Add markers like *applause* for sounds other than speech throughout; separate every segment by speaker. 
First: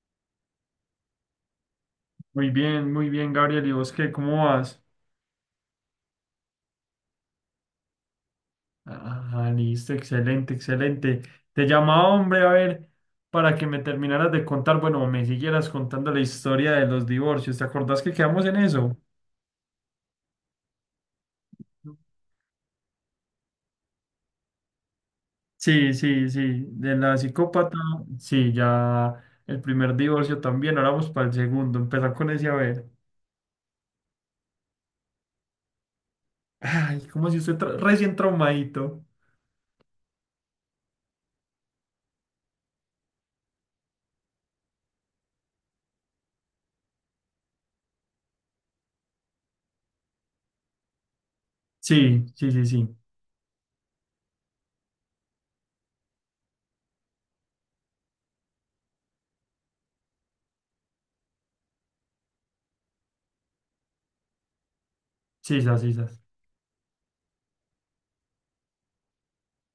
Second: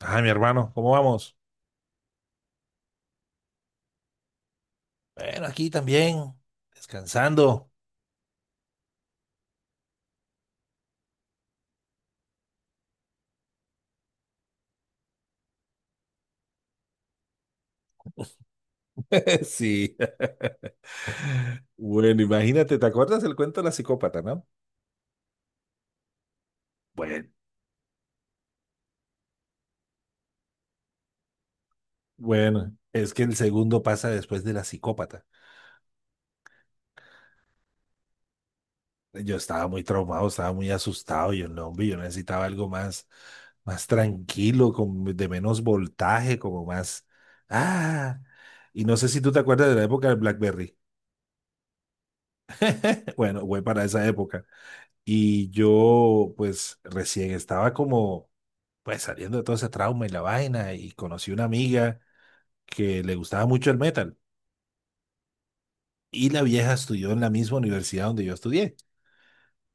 Speaker 1: Ah, mi hermano, ¿cómo vamos?
Speaker 2: Muy bien, Gabriel. ¿Y vos qué? ¿Cómo vas?
Speaker 1: Bueno, aquí también, descansando.
Speaker 2: Ah, listo, excelente, excelente. Te llamaba, hombre, a ver, para que me terminaras de contar, bueno, me siguieras contando la historia de los divorcios. ¿Te acordás que quedamos en eso?
Speaker 1: *laughs* Sí. *laughs* Bueno, imagínate, ¿te acuerdas del cuento de la psicópata, no?
Speaker 2: Sí, sí, sí, de la
Speaker 1: Bueno,
Speaker 2: psicópata, sí, ya el primer divorcio también, ahora vamos para el segundo, empezar con ese a
Speaker 1: Bueno,
Speaker 2: ver.
Speaker 1: es que el segundo pasa después de la psicópata.
Speaker 2: Ay, como si usted recién traumadito.
Speaker 1: Yo estaba muy traumado, estaba muy asustado, yo no, hombre, yo necesitaba algo más, más tranquilo, con, de menos voltaje, como más, ah, y no sé si tú te acuerdas de la época del BlackBerry.
Speaker 2: Sí, sí, sí, sí,
Speaker 1: *laughs* Bueno, fue para esa época. Y yo, pues, recién estaba como, pues, saliendo de todo ese trauma y la vaina, y conocí una amiga que le gustaba mucho el metal.
Speaker 2: sí, sisas, sisas.
Speaker 1: Y la vieja estudió en la misma universidad donde yo estudié,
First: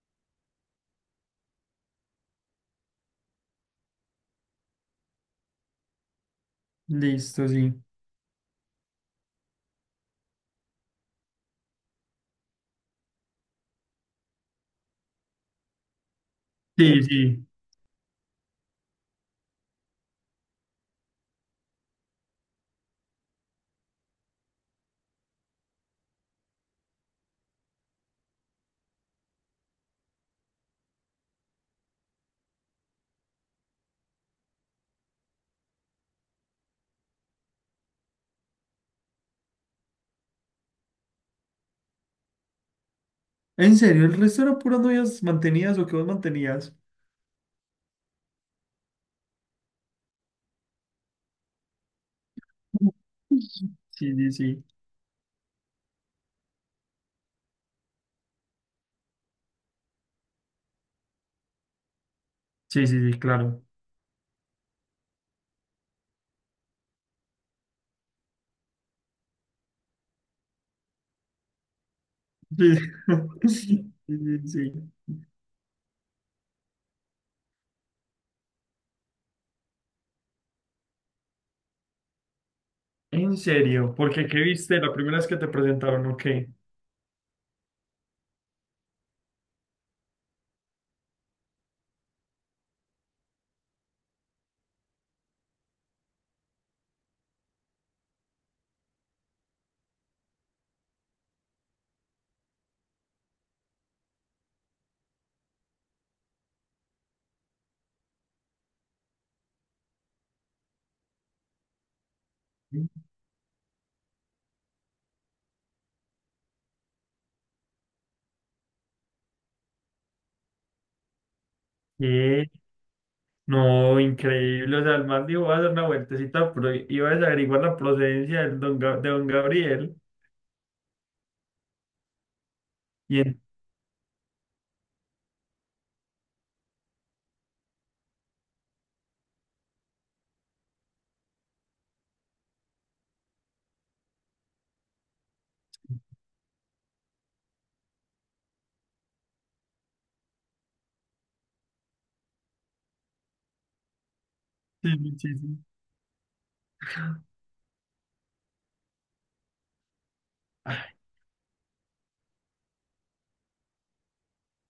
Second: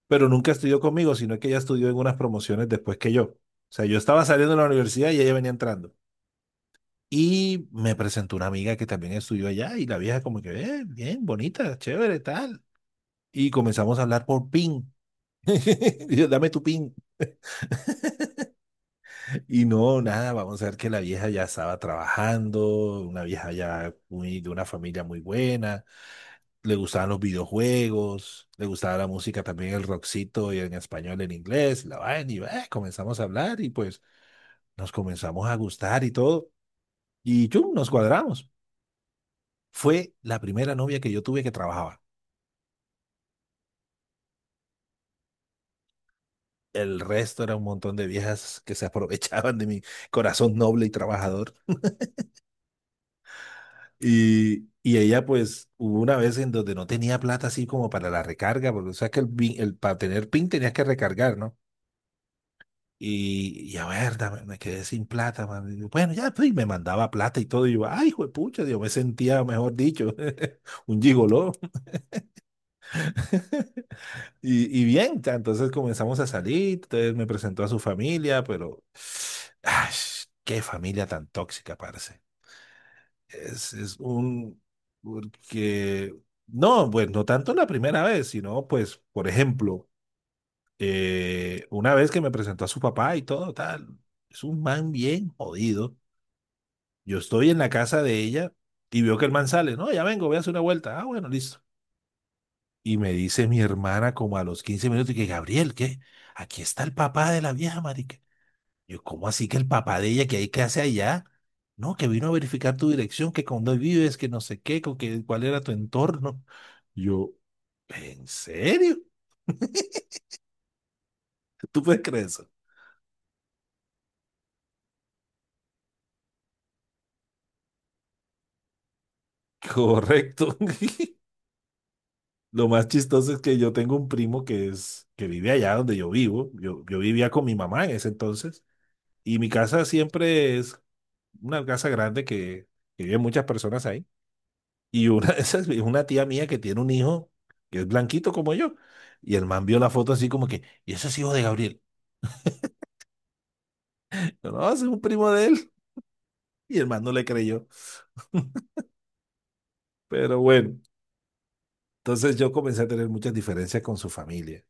Speaker 1: pero nunca estudió conmigo, sino que ella estudió en unas promociones después que yo. O sea, yo estaba saliendo de la universidad y ella venía entrando.
Speaker 2: Listo,
Speaker 1: Y
Speaker 2: sí.
Speaker 1: me presentó una amiga que también estudió allá, y la vieja como que, bien, bonita, chévere, tal". Y comenzamos a hablar por PIN. *laughs* Y yo, dame tu PIN.
Speaker 2: Sí, sí.
Speaker 1: Y no, nada, vamos a ver que la vieja ya estaba trabajando, una vieja ya muy, de una familia muy buena, le gustaban los videojuegos, le gustaba la música también, el rockcito y en español, en inglés, la vaina, y comenzamos a hablar y pues nos comenzamos a gustar y todo, y chum, nos cuadramos. Fue la primera novia que yo tuve que trabajaba.
Speaker 2: En serio, el resto eran puras novias mantenidas o que vos mantenías.
Speaker 1: El resto era un montón de viejas que se *laughs* aprovechaban de mi corazón noble y trabajador.
Speaker 2: Sí, sí, sí.
Speaker 1: Y ella, pues, hubo una vez en donde no tenía plata así como para la recarga, porque o sea que el, para tener PIN tenías que recargar, ¿no?
Speaker 2: Sí, sí, sí, claro.
Speaker 1: Y a ver, me quedé sin plata, man. Y yo, bueno, ya, pues, y me mandaba plata y todo. Y yo, ay, hijo de pucha, yo me sentía, mejor dicho, *laughs* un gigoló.
Speaker 2: Sí, *laughs* sí,
Speaker 1: *laughs*
Speaker 2: sí, sí.
Speaker 1: Y bien, ta, entonces comenzamos a salir, entonces me presentó a su familia, pero, *sighs* ay, qué familia tan tóxica, parce.
Speaker 2: En
Speaker 1: Es,
Speaker 2: serio,
Speaker 1: es
Speaker 2: porque ¿qué
Speaker 1: un,
Speaker 2: viste la primera vez que te presentaron
Speaker 1: porque,
Speaker 2: o qué?
Speaker 1: no, pues no tanto la primera vez, sino pues, por ejemplo, una vez que me presentó a su papá y todo, tal, es un man bien jodido. Yo estoy en la casa de ella y veo que el man sale, no, ya vengo, voy a hacer una vuelta. Ah, bueno, listo. Y me dice mi hermana como a los 15 minutos, y que Gabriel, ¿qué? Aquí está el papá de la vieja. Yo, ¿cómo así que el papá de ella, que ahí, qué hace allá? No, que vino a verificar tu dirección, que con dónde vives, que no sé qué, con que, cuál era tu entorno. Yo, ¿en serio? *laughs* ¿Tú puedes creer
Speaker 2: ¿Qué?
Speaker 1: eso?
Speaker 2: No, increíble. O sea, el man dijo, voy a hacer una vueltecita, pero iba a averiguar la procedencia del de don Gabriel.
Speaker 1: Correcto. *laughs* Lo más
Speaker 2: Y
Speaker 1: chistoso es
Speaker 2: en-
Speaker 1: que yo tengo un primo que es, que vive allá donde yo vivo. Yo vivía con mi mamá en ese entonces. Y mi casa siempre es una casa grande que viven muchas personas ahí. Y una *laughs* de esas es una tía mía que tiene un hijo que es blanquito como yo. Y el man vio la foto así como que, ¿y ese es hijo de Gabriel? *laughs* Yo, no, ese es
Speaker 2: Sí,
Speaker 1: un
Speaker 2: sí,
Speaker 1: primo
Speaker 2: sí,
Speaker 1: de
Speaker 2: sí.
Speaker 1: él. *laughs* Y el man no le creyó. Pero bueno,
Speaker 2: Ay,
Speaker 1: entonces yo comencé a tener muchas diferencias con su familia.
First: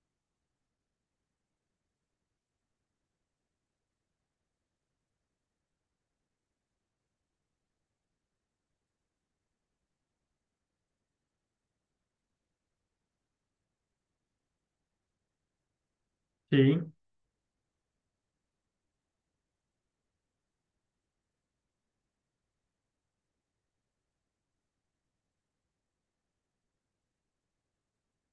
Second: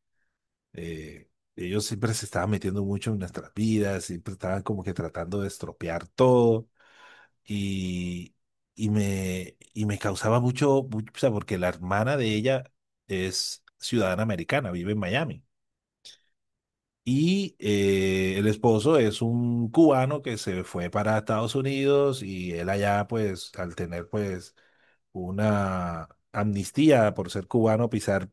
Speaker 1: Eh, ellos siempre se estaban metiendo mucho en nuestras vidas, siempre estaban como que tratando de estropear todo. Y, y me causaba mucho, mucho, o sea, porque la hermana de ella es ciudadana americana, vive en Miami.
Speaker 2: sí,
Speaker 1: Y el esposo es un cubano que se fue para Estados Unidos y él allá, pues, al tener, pues, una amnistía por ser cubano, pisar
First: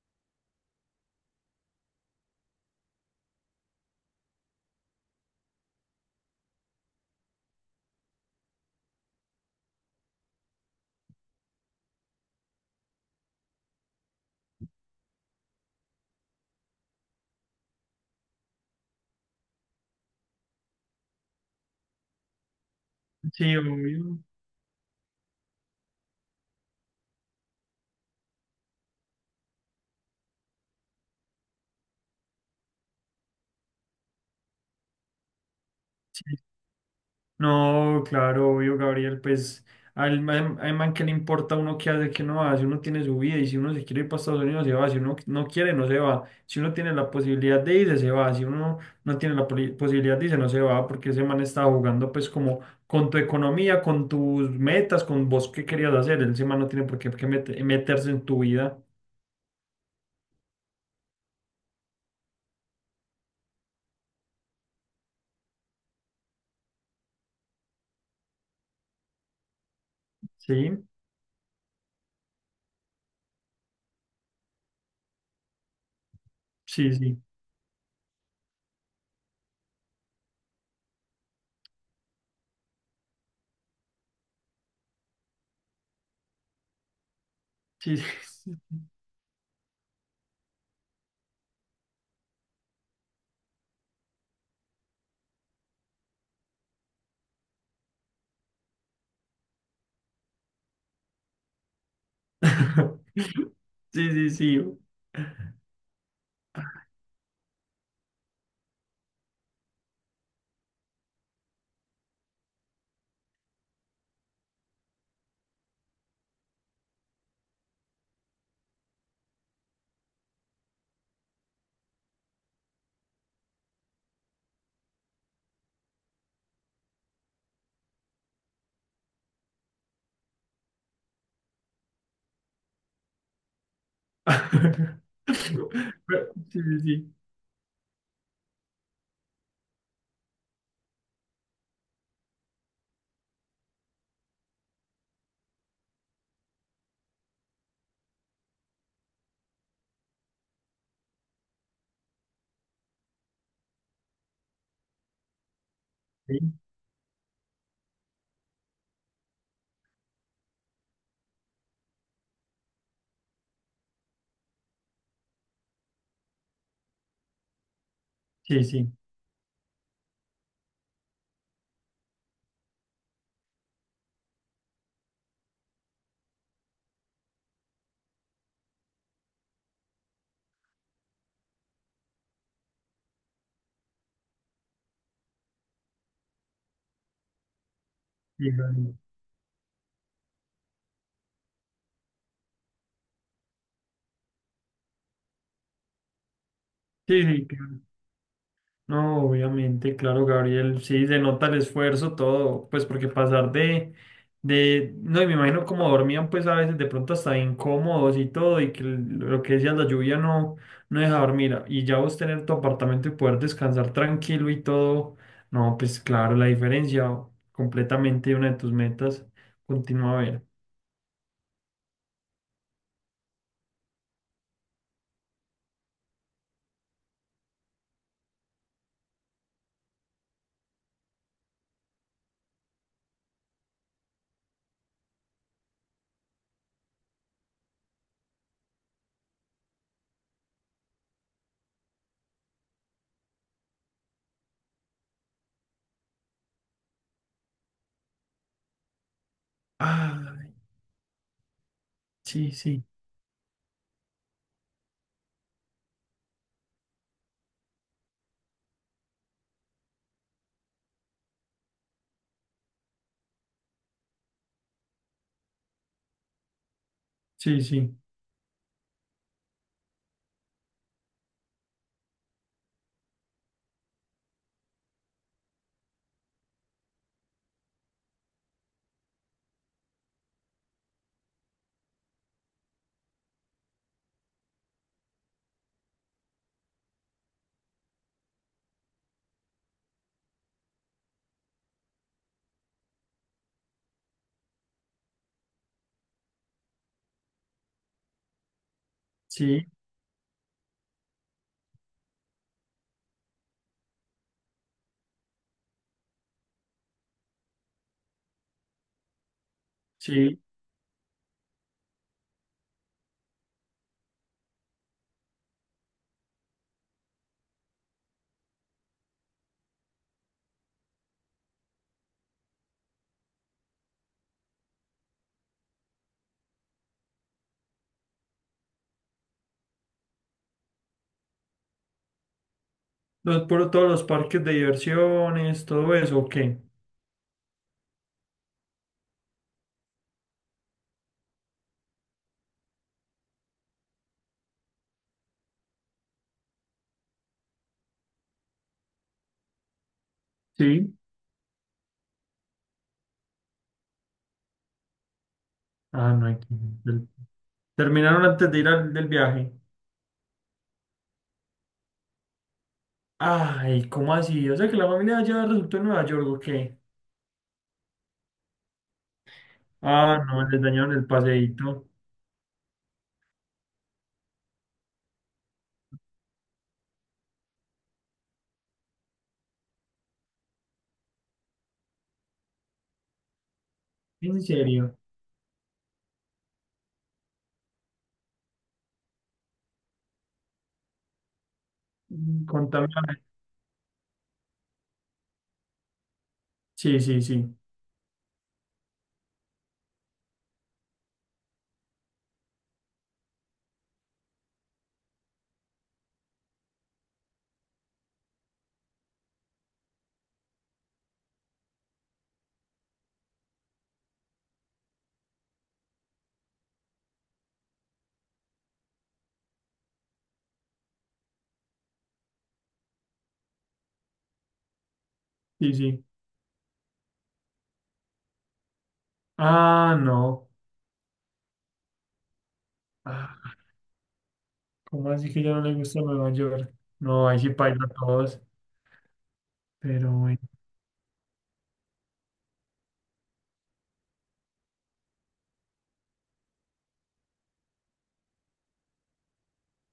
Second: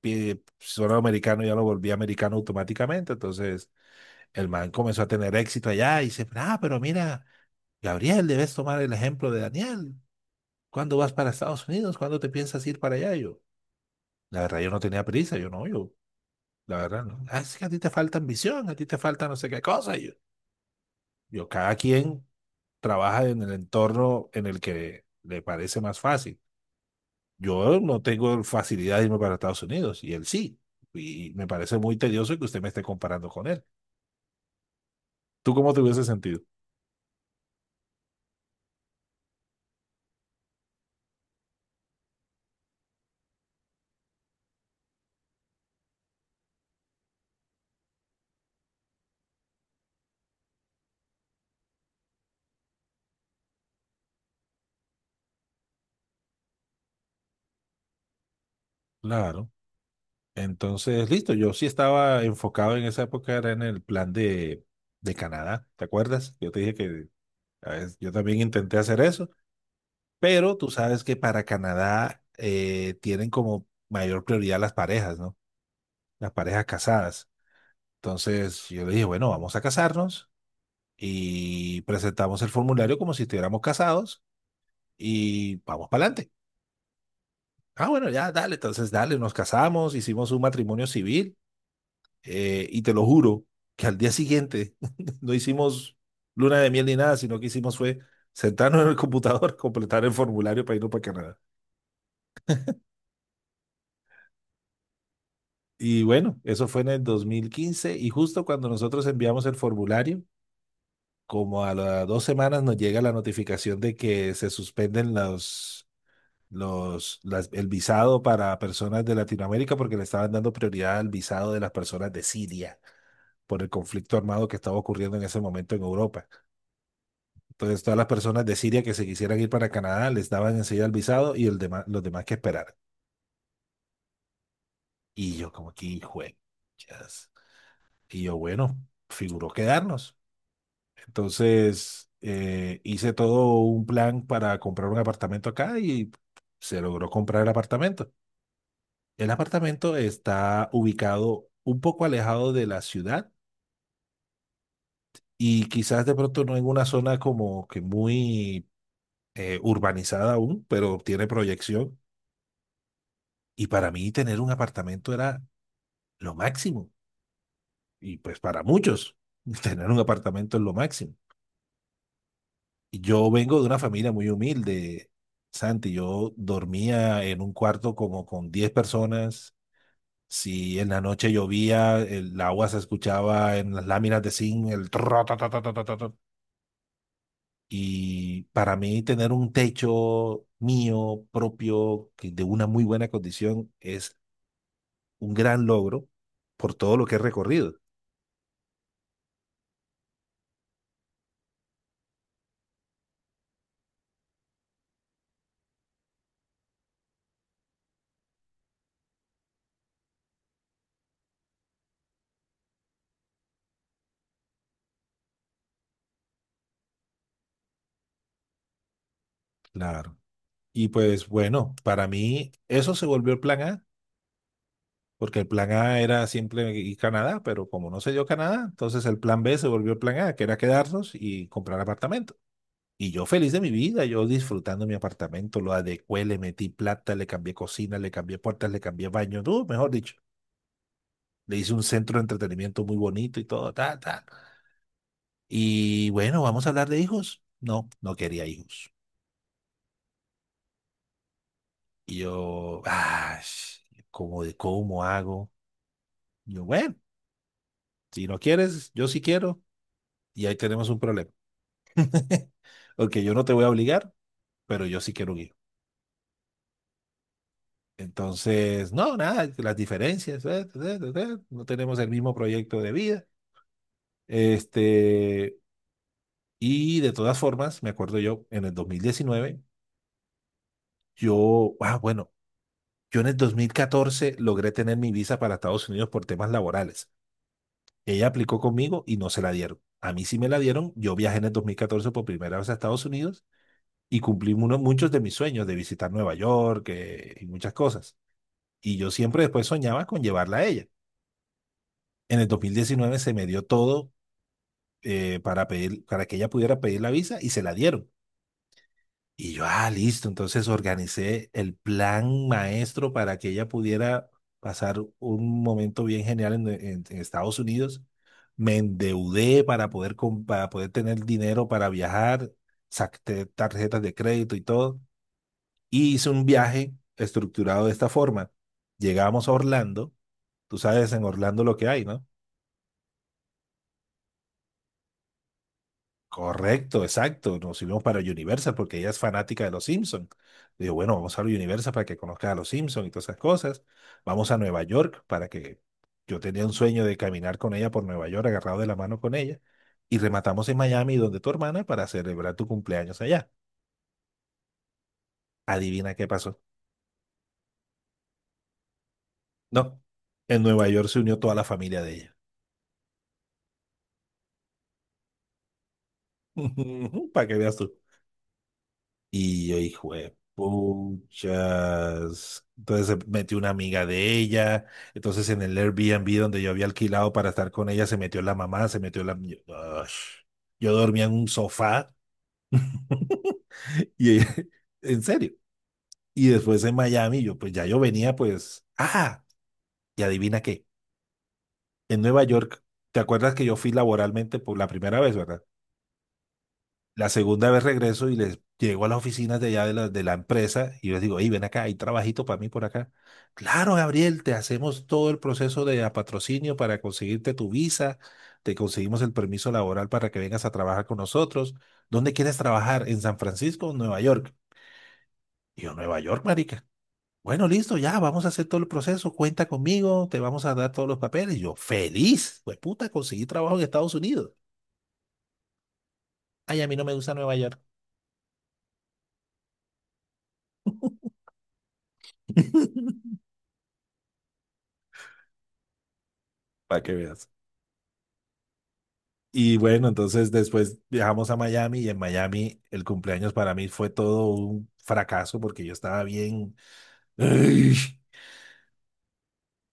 Speaker 1: pie, suelo americano, ya lo volvía americano automáticamente. Entonces, el man comenzó a tener éxito allá y dice, ah, pero mira, Gabriel, debes tomar el ejemplo de Daniel. ¿Cuándo vas para Estados Unidos? ¿Cuándo te piensas ir para allá? Y yo, la verdad, yo no tenía prisa, yo no, yo, la verdad, no. Ah, es que a ti te falta ambición, a ti te falta no sé qué cosa. Y yo, cada quien trabaja en el
Speaker 2: sí, obvio.
Speaker 1: entorno en el que le parece más fácil. Yo no tengo facilidad de irme para Estados Unidos y él sí. Y me parece muy tedioso que usted me esté comparando con él. ¿Tú cómo te hubiese
Speaker 2: Sí.
Speaker 1: sentido?
Speaker 2: No, claro, obvio, Gabriel, pues al man que le importa a uno qué hace, qué no hace, uno tiene su vida y si uno se quiere ir para Estados Unidos se va, si uno no quiere no se va, si uno tiene la posibilidad de irse se va, si uno no tiene la posibilidad de irse no se va, porque ese man estaba jugando pues como con tu economía, con tus metas, con vos qué querías hacer, ese man no tiene por qué, meterse en tu vida,
Speaker 1: Claro. Entonces, listo. Yo sí estaba enfocado en esa época, era en el plan de Canadá. ¿Te acuerdas? Yo te dije que a veces, yo también intenté hacer eso, pero tú
Speaker 2: ¿sí?
Speaker 1: sabes que para Canadá tienen como mayor prioridad las parejas, ¿no? Las parejas
Speaker 2: Sí, sí,
Speaker 1: casadas. Entonces yo le dije, bueno, vamos a casarnos y presentamos el formulario como si estuviéramos casados y vamos para adelante. Ah,
Speaker 2: sí,
Speaker 1: bueno, ya,
Speaker 2: sí,
Speaker 1: dale, entonces dale, nos casamos, hicimos un matrimonio civil, y te lo juro que al día siguiente *laughs* no hicimos luna de miel ni nada, sino que hicimos fue sentarnos en el computador, *laughs* completar el formulario para irnos para Canadá.
Speaker 2: *laughs* sí, sí, sí.
Speaker 1: Y bueno, eso fue en el 2015 y justo cuando nosotros enviamos el formulario, como a las 2 semanas nos llega la notificación de que se suspenden el visado para personas de Latinoamérica porque le estaban dando prioridad al visado de las personas de Siria por el conflicto armado que estaba ocurriendo en ese momento en Europa. Entonces, todas las personas de Siria que se quisieran ir para Canadá les daban enseguida el visado y el demás, los demás que esperaran.
Speaker 2: *laughs*
Speaker 1: Y yo como que, hijo
Speaker 2: Pero-
Speaker 1: de
Speaker 2: Sí, sí,
Speaker 1: chas. Y yo, bueno, figuró quedarnos. Entonces, hice todo un plan para comprar un apartamento acá y se logró comprar el apartamento. El apartamento está ubicado un poco alejado de la ciudad y quizás de
Speaker 2: sí,
Speaker 1: pronto
Speaker 2: sí,
Speaker 1: no en una zona como que muy urbanizada aún, pero tiene proyección. Y para mí tener un apartamento era lo máximo. Y pues para
Speaker 2: sí, sí,
Speaker 1: muchos, *laughs* tener un apartamento es lo máximo. Yo vengo de una familia muy humilde, Santi. Yo dormía en un cuarto como con 10 personas. Si en la noche llovía, el agua se escuchaba en las láminas de zinc, el tra, ta, ta, ta, ta, ta, ta, ta. Y
Speaker 2: sí,
Speaker 1: para
Speaker 2: Gabriel.
Speaker 1: mí tener un techo mío, propio, que de una muy buena condición, es un gran logro por todo lo que he
Speaker 2: Sí, sí,
Speaker 1: recorrido.
Speaker 2: claro. No, obviamente, claro, Gabriel, sí, se nota el esfuerzo, todo, pues porque pasar de, no, y me imagino como dormían, pues a veces de pronto hasta incómodos y todo, y que lo que decías, la lluvia no, no deja dormir, y ya vos tener tu apartamento y poder descansar tranquilo y todo, no, pues claro, la diferencia, completamente una de tus metas,
Speaker 1: Claro.
Speaker 2: continúa a ver.
Speaker 1: Y pues bueno, para mí eso se volvió el plan A, porque el plan A era siempre ir a Canadá, pero como no se dio Canadá, entonces el plan B se volvió el plan A, que era quedarnos y comprar apartamento. Y yo feliz de mi vida, yo disfrutando mi apartamento, lo adecué, le metí plata, le cambié cocina, le cambié puertas, le cambié baño, no, mejor dicho. Le hice un centro de entretenimiento muy bonito y todo, ta, ta. Y bueno, vamos a hablar de hijos. No, no quería hijos.
Speaker 2: Ah,
Speaker 1: Y
Speaker 2: sí,
Speaker 1: yo,
Speaker 2: sí.
Speaker 1: ah, ¿cómo, de cómo hago? Yo, bueno, si no quieres, yo sí quiero. Y ahí tenemos un problema. *laughs* Ok, yo no te voy a obligar, pero yo sí quiero un hijo.
Speaker 2: Sí, sí,
Speaker 1: Entonces, no, nada, las diferencias, no tenemos el mismo proyecto de vida. Este, y de todas formas, me acuerdo yo, en el 2019, yo, bueno, yo en el 2014 logré tener mi visa para Estados Unidos por temas laborales. Ella aplicó conmigo y no se la dieron. A mí sí me la dieron. Yo viajé en el 2014 por primera vez a Estados Unidos y cumplí uno, muchos de mis sueños de visitar Nueva York, y muchas cosas. Y yo siempre
Speaker 2: sí,
Speaker 1: después soñaba con llevarla a ella. En el 2019 se me dio todo para pedir, para que ella pudiera pedir la visa y se la dieron. Y yo, ah, listo,
Speaker 2: sí.
Speaker 1: entonces organicé el plan maestro para que ella pudiera pasar un momento bien genial en, en Estados Unidos. Me endeudé para poder, para poder tener dinero para viajar, saqué tarjetas de crédito y todo. Y hice un viaje estructurado de esta forma. Llegamos a Orlando, tú sabes en Orlando lo que hay, ¿no?
Speaker 2: Los, por todos los parques de diversiones, todo eso, ¿o qué?
Speaker 1: Correcto, exacto. Nos fuimos para Universal porque ella es fanática de los Simpsons. Digo, bueno, vamos a Universal para que conozca a los Simpsons y todas esas cosas. Vamos a Nueva York para que yo tenía un sueño de caminar con ella por Nueva York, agarrado de la mano con ella. Y rematamos en
Speaker 2: Sí.
Speaker 1: Miami, donde tu hermana, para celebrar tu cumpleaños allá. Adivina
Speaker 2: Ah,
Speaker 1: qué
Speaker 2: no hay que...
Speaker 1: pasó.
Speaker 2: el- Terminaron antes de ir al del viaje.
Speaker 1: No, en Nueva York se unió toda la familia de ella.
Speaker 2: Ay, ¿cómo así? O sea que la familia ya resultó en Nueva York, ¿o qué?
Speaker 1: *laughs* Para que veas tú. Y yo, hijo
Speaker 2: Ah,
Speaker 1: de
Speaker 2: no, les dañaron el paseíto.
Speaker 1: puchas. Entonces se metió una amiga de ella. Entonces en el Airbnb donde yo había alquilado para estar con ella, se metió la mamá, se metió la... Yo, ush. Yo dormía en un sofá. *laughs* Y
Speaker 2: ¿En
Speaker 1: ella,
Speaker 2: serio?
Speaker 1: en serio. Y después en Miami, yo pues ya yo venía pues, y adivina qué, en Nueva
Speaker 2: Mm,
Speaker 1: York,
Speaker 2: contame, a
Speaker 1: ¿te
Speaker 2: ver.
Speaker 1: acuerdas que yo fui laboralmente por la primera vez, verdad?
Speaker 2: Sí, sí,
Speaker 1: La
Speaker 2: sí,
Speaker 1: segunda vez regreso y les llego a las oficinas de allá de la empresa y les digo, hey, ven acá, hay trabajito para mí por acá. Claro, Gabriel, te hacemos todo el proceso de a patrocinio para conseguirte tu visa, te conseguimos el permiso laboral para que vengas a trabajar con nosotros. ¿Dónde quieres trabajar? ¿En San Francisco o Nueva York? Y yo, Nueva York, marica. Bueno, listo, ya, vamos a hacer todo el proceso, cuenta conmigo, te vamos a dar todos los papeles. Y yo, feliz, pues puta, conseguí trabajo en Estados Unidos.
Speaker 2: sí, sí.
Speaker 1: Ay, a mí no me gusta Nueva York.
Speaker 2: Ah, no.
Speaker 1: *laughs*
Speaker 2: Ah, ¿cómo así que ya no le gusta Nueva York?
Speaker 1: Para que
Speaker 2: No, ahí
Speaker 1: veas.
Speaker 2: sí paila a todos,
Speaker 1: Y bueno,
Speaker 2: pero bueno.
Speaker 1: entonces después viajamos a Miami y en Miami el cumpleaños para mí fue todo un fracaso porque yo estaba bien... ¡Ay!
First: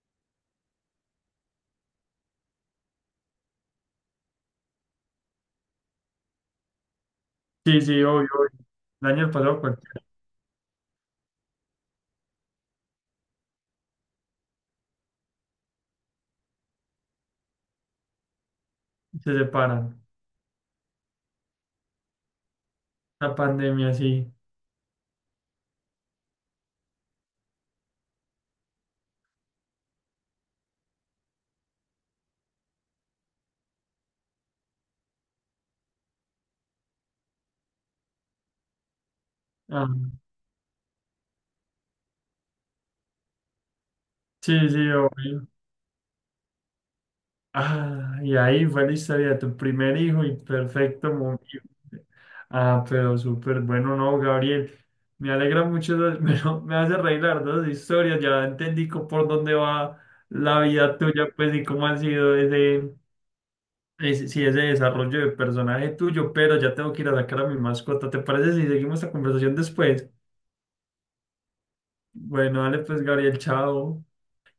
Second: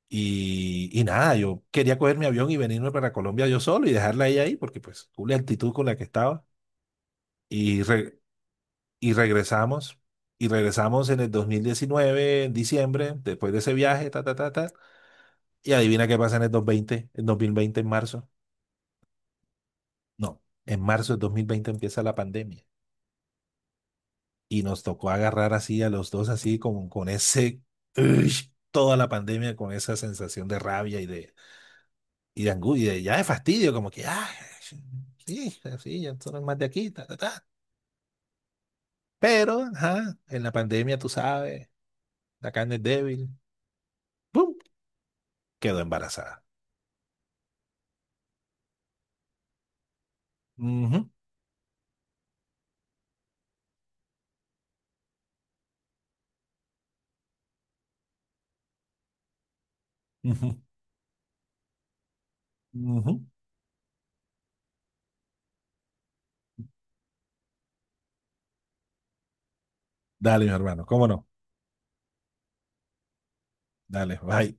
Speaker 1: Y nada, yo quería coger mi avión y venirme para Colombia yo solo y dejarla ahí porque pues tuve la actitud con la que estaba.
Speaker 2: Sí,
Speaker 1: Y,
Speaker 2: sí,
Speaker 1: re-
Speaker 2: obvio, obvio. El
Speaker 1: y
Speaker 2: año pasado
Speaker 1: regresamos.
Speaker 2: cualquiera
Speaker 1: Y regresamos en el 2019, en diciembre, después de ese viaje, ta, ta, ta, ta. Y adivina qué pasa en el 2020 en marzo.
Speaker 2: se separan.
Speaker 1: No, en marzo del 2020 empieza la pandemia.
Speaker 2: La pandemia, sí.
Speaker 1: Y nos tocó agarrar así a los dos, así como con ese, uy, toda la pandemia, con esa sensación de rabia y de angustia, y ya de fastidio, como que, ah, sí, sí, ya son más de aquí, ta, ta, ta. Pero,
Speaker 2: Ah,
Speaker 1: ajá, en la pandemia, tú sabes, la carne es débil, ¡pum!
Speaker 2: sí, sí, obvio.
Speaker 1: Quedó embarazada.
Speaker 2: Ah, y ahí fue la historia de tu primer hijo y
Speaker 1: Ujú,
Speaker 2: perfecto, muy bien. Ah, pero súper bueno, no, Gabriel. Me alegra mucho, *laughs* me hace reír las dos historias. Ya entendí por dónde va
Speaker 1: ujú,
Speaker 2: la vida tuya, pues, y cómo ha sido ese,
Speaker 1: ujú.
Speaker 2: ese, sí, ese desarrollo de personaje tuyo. Pero ya tengo que ir a sacar a mi mascota. ¿Te parece si seguimos la conversación después?
Speaker 1: Dale, mi hermano, cómo no.
Speaker 2: Bueno, dale, pues, Gabriel, chao.
Speaker 1: Dale, bye.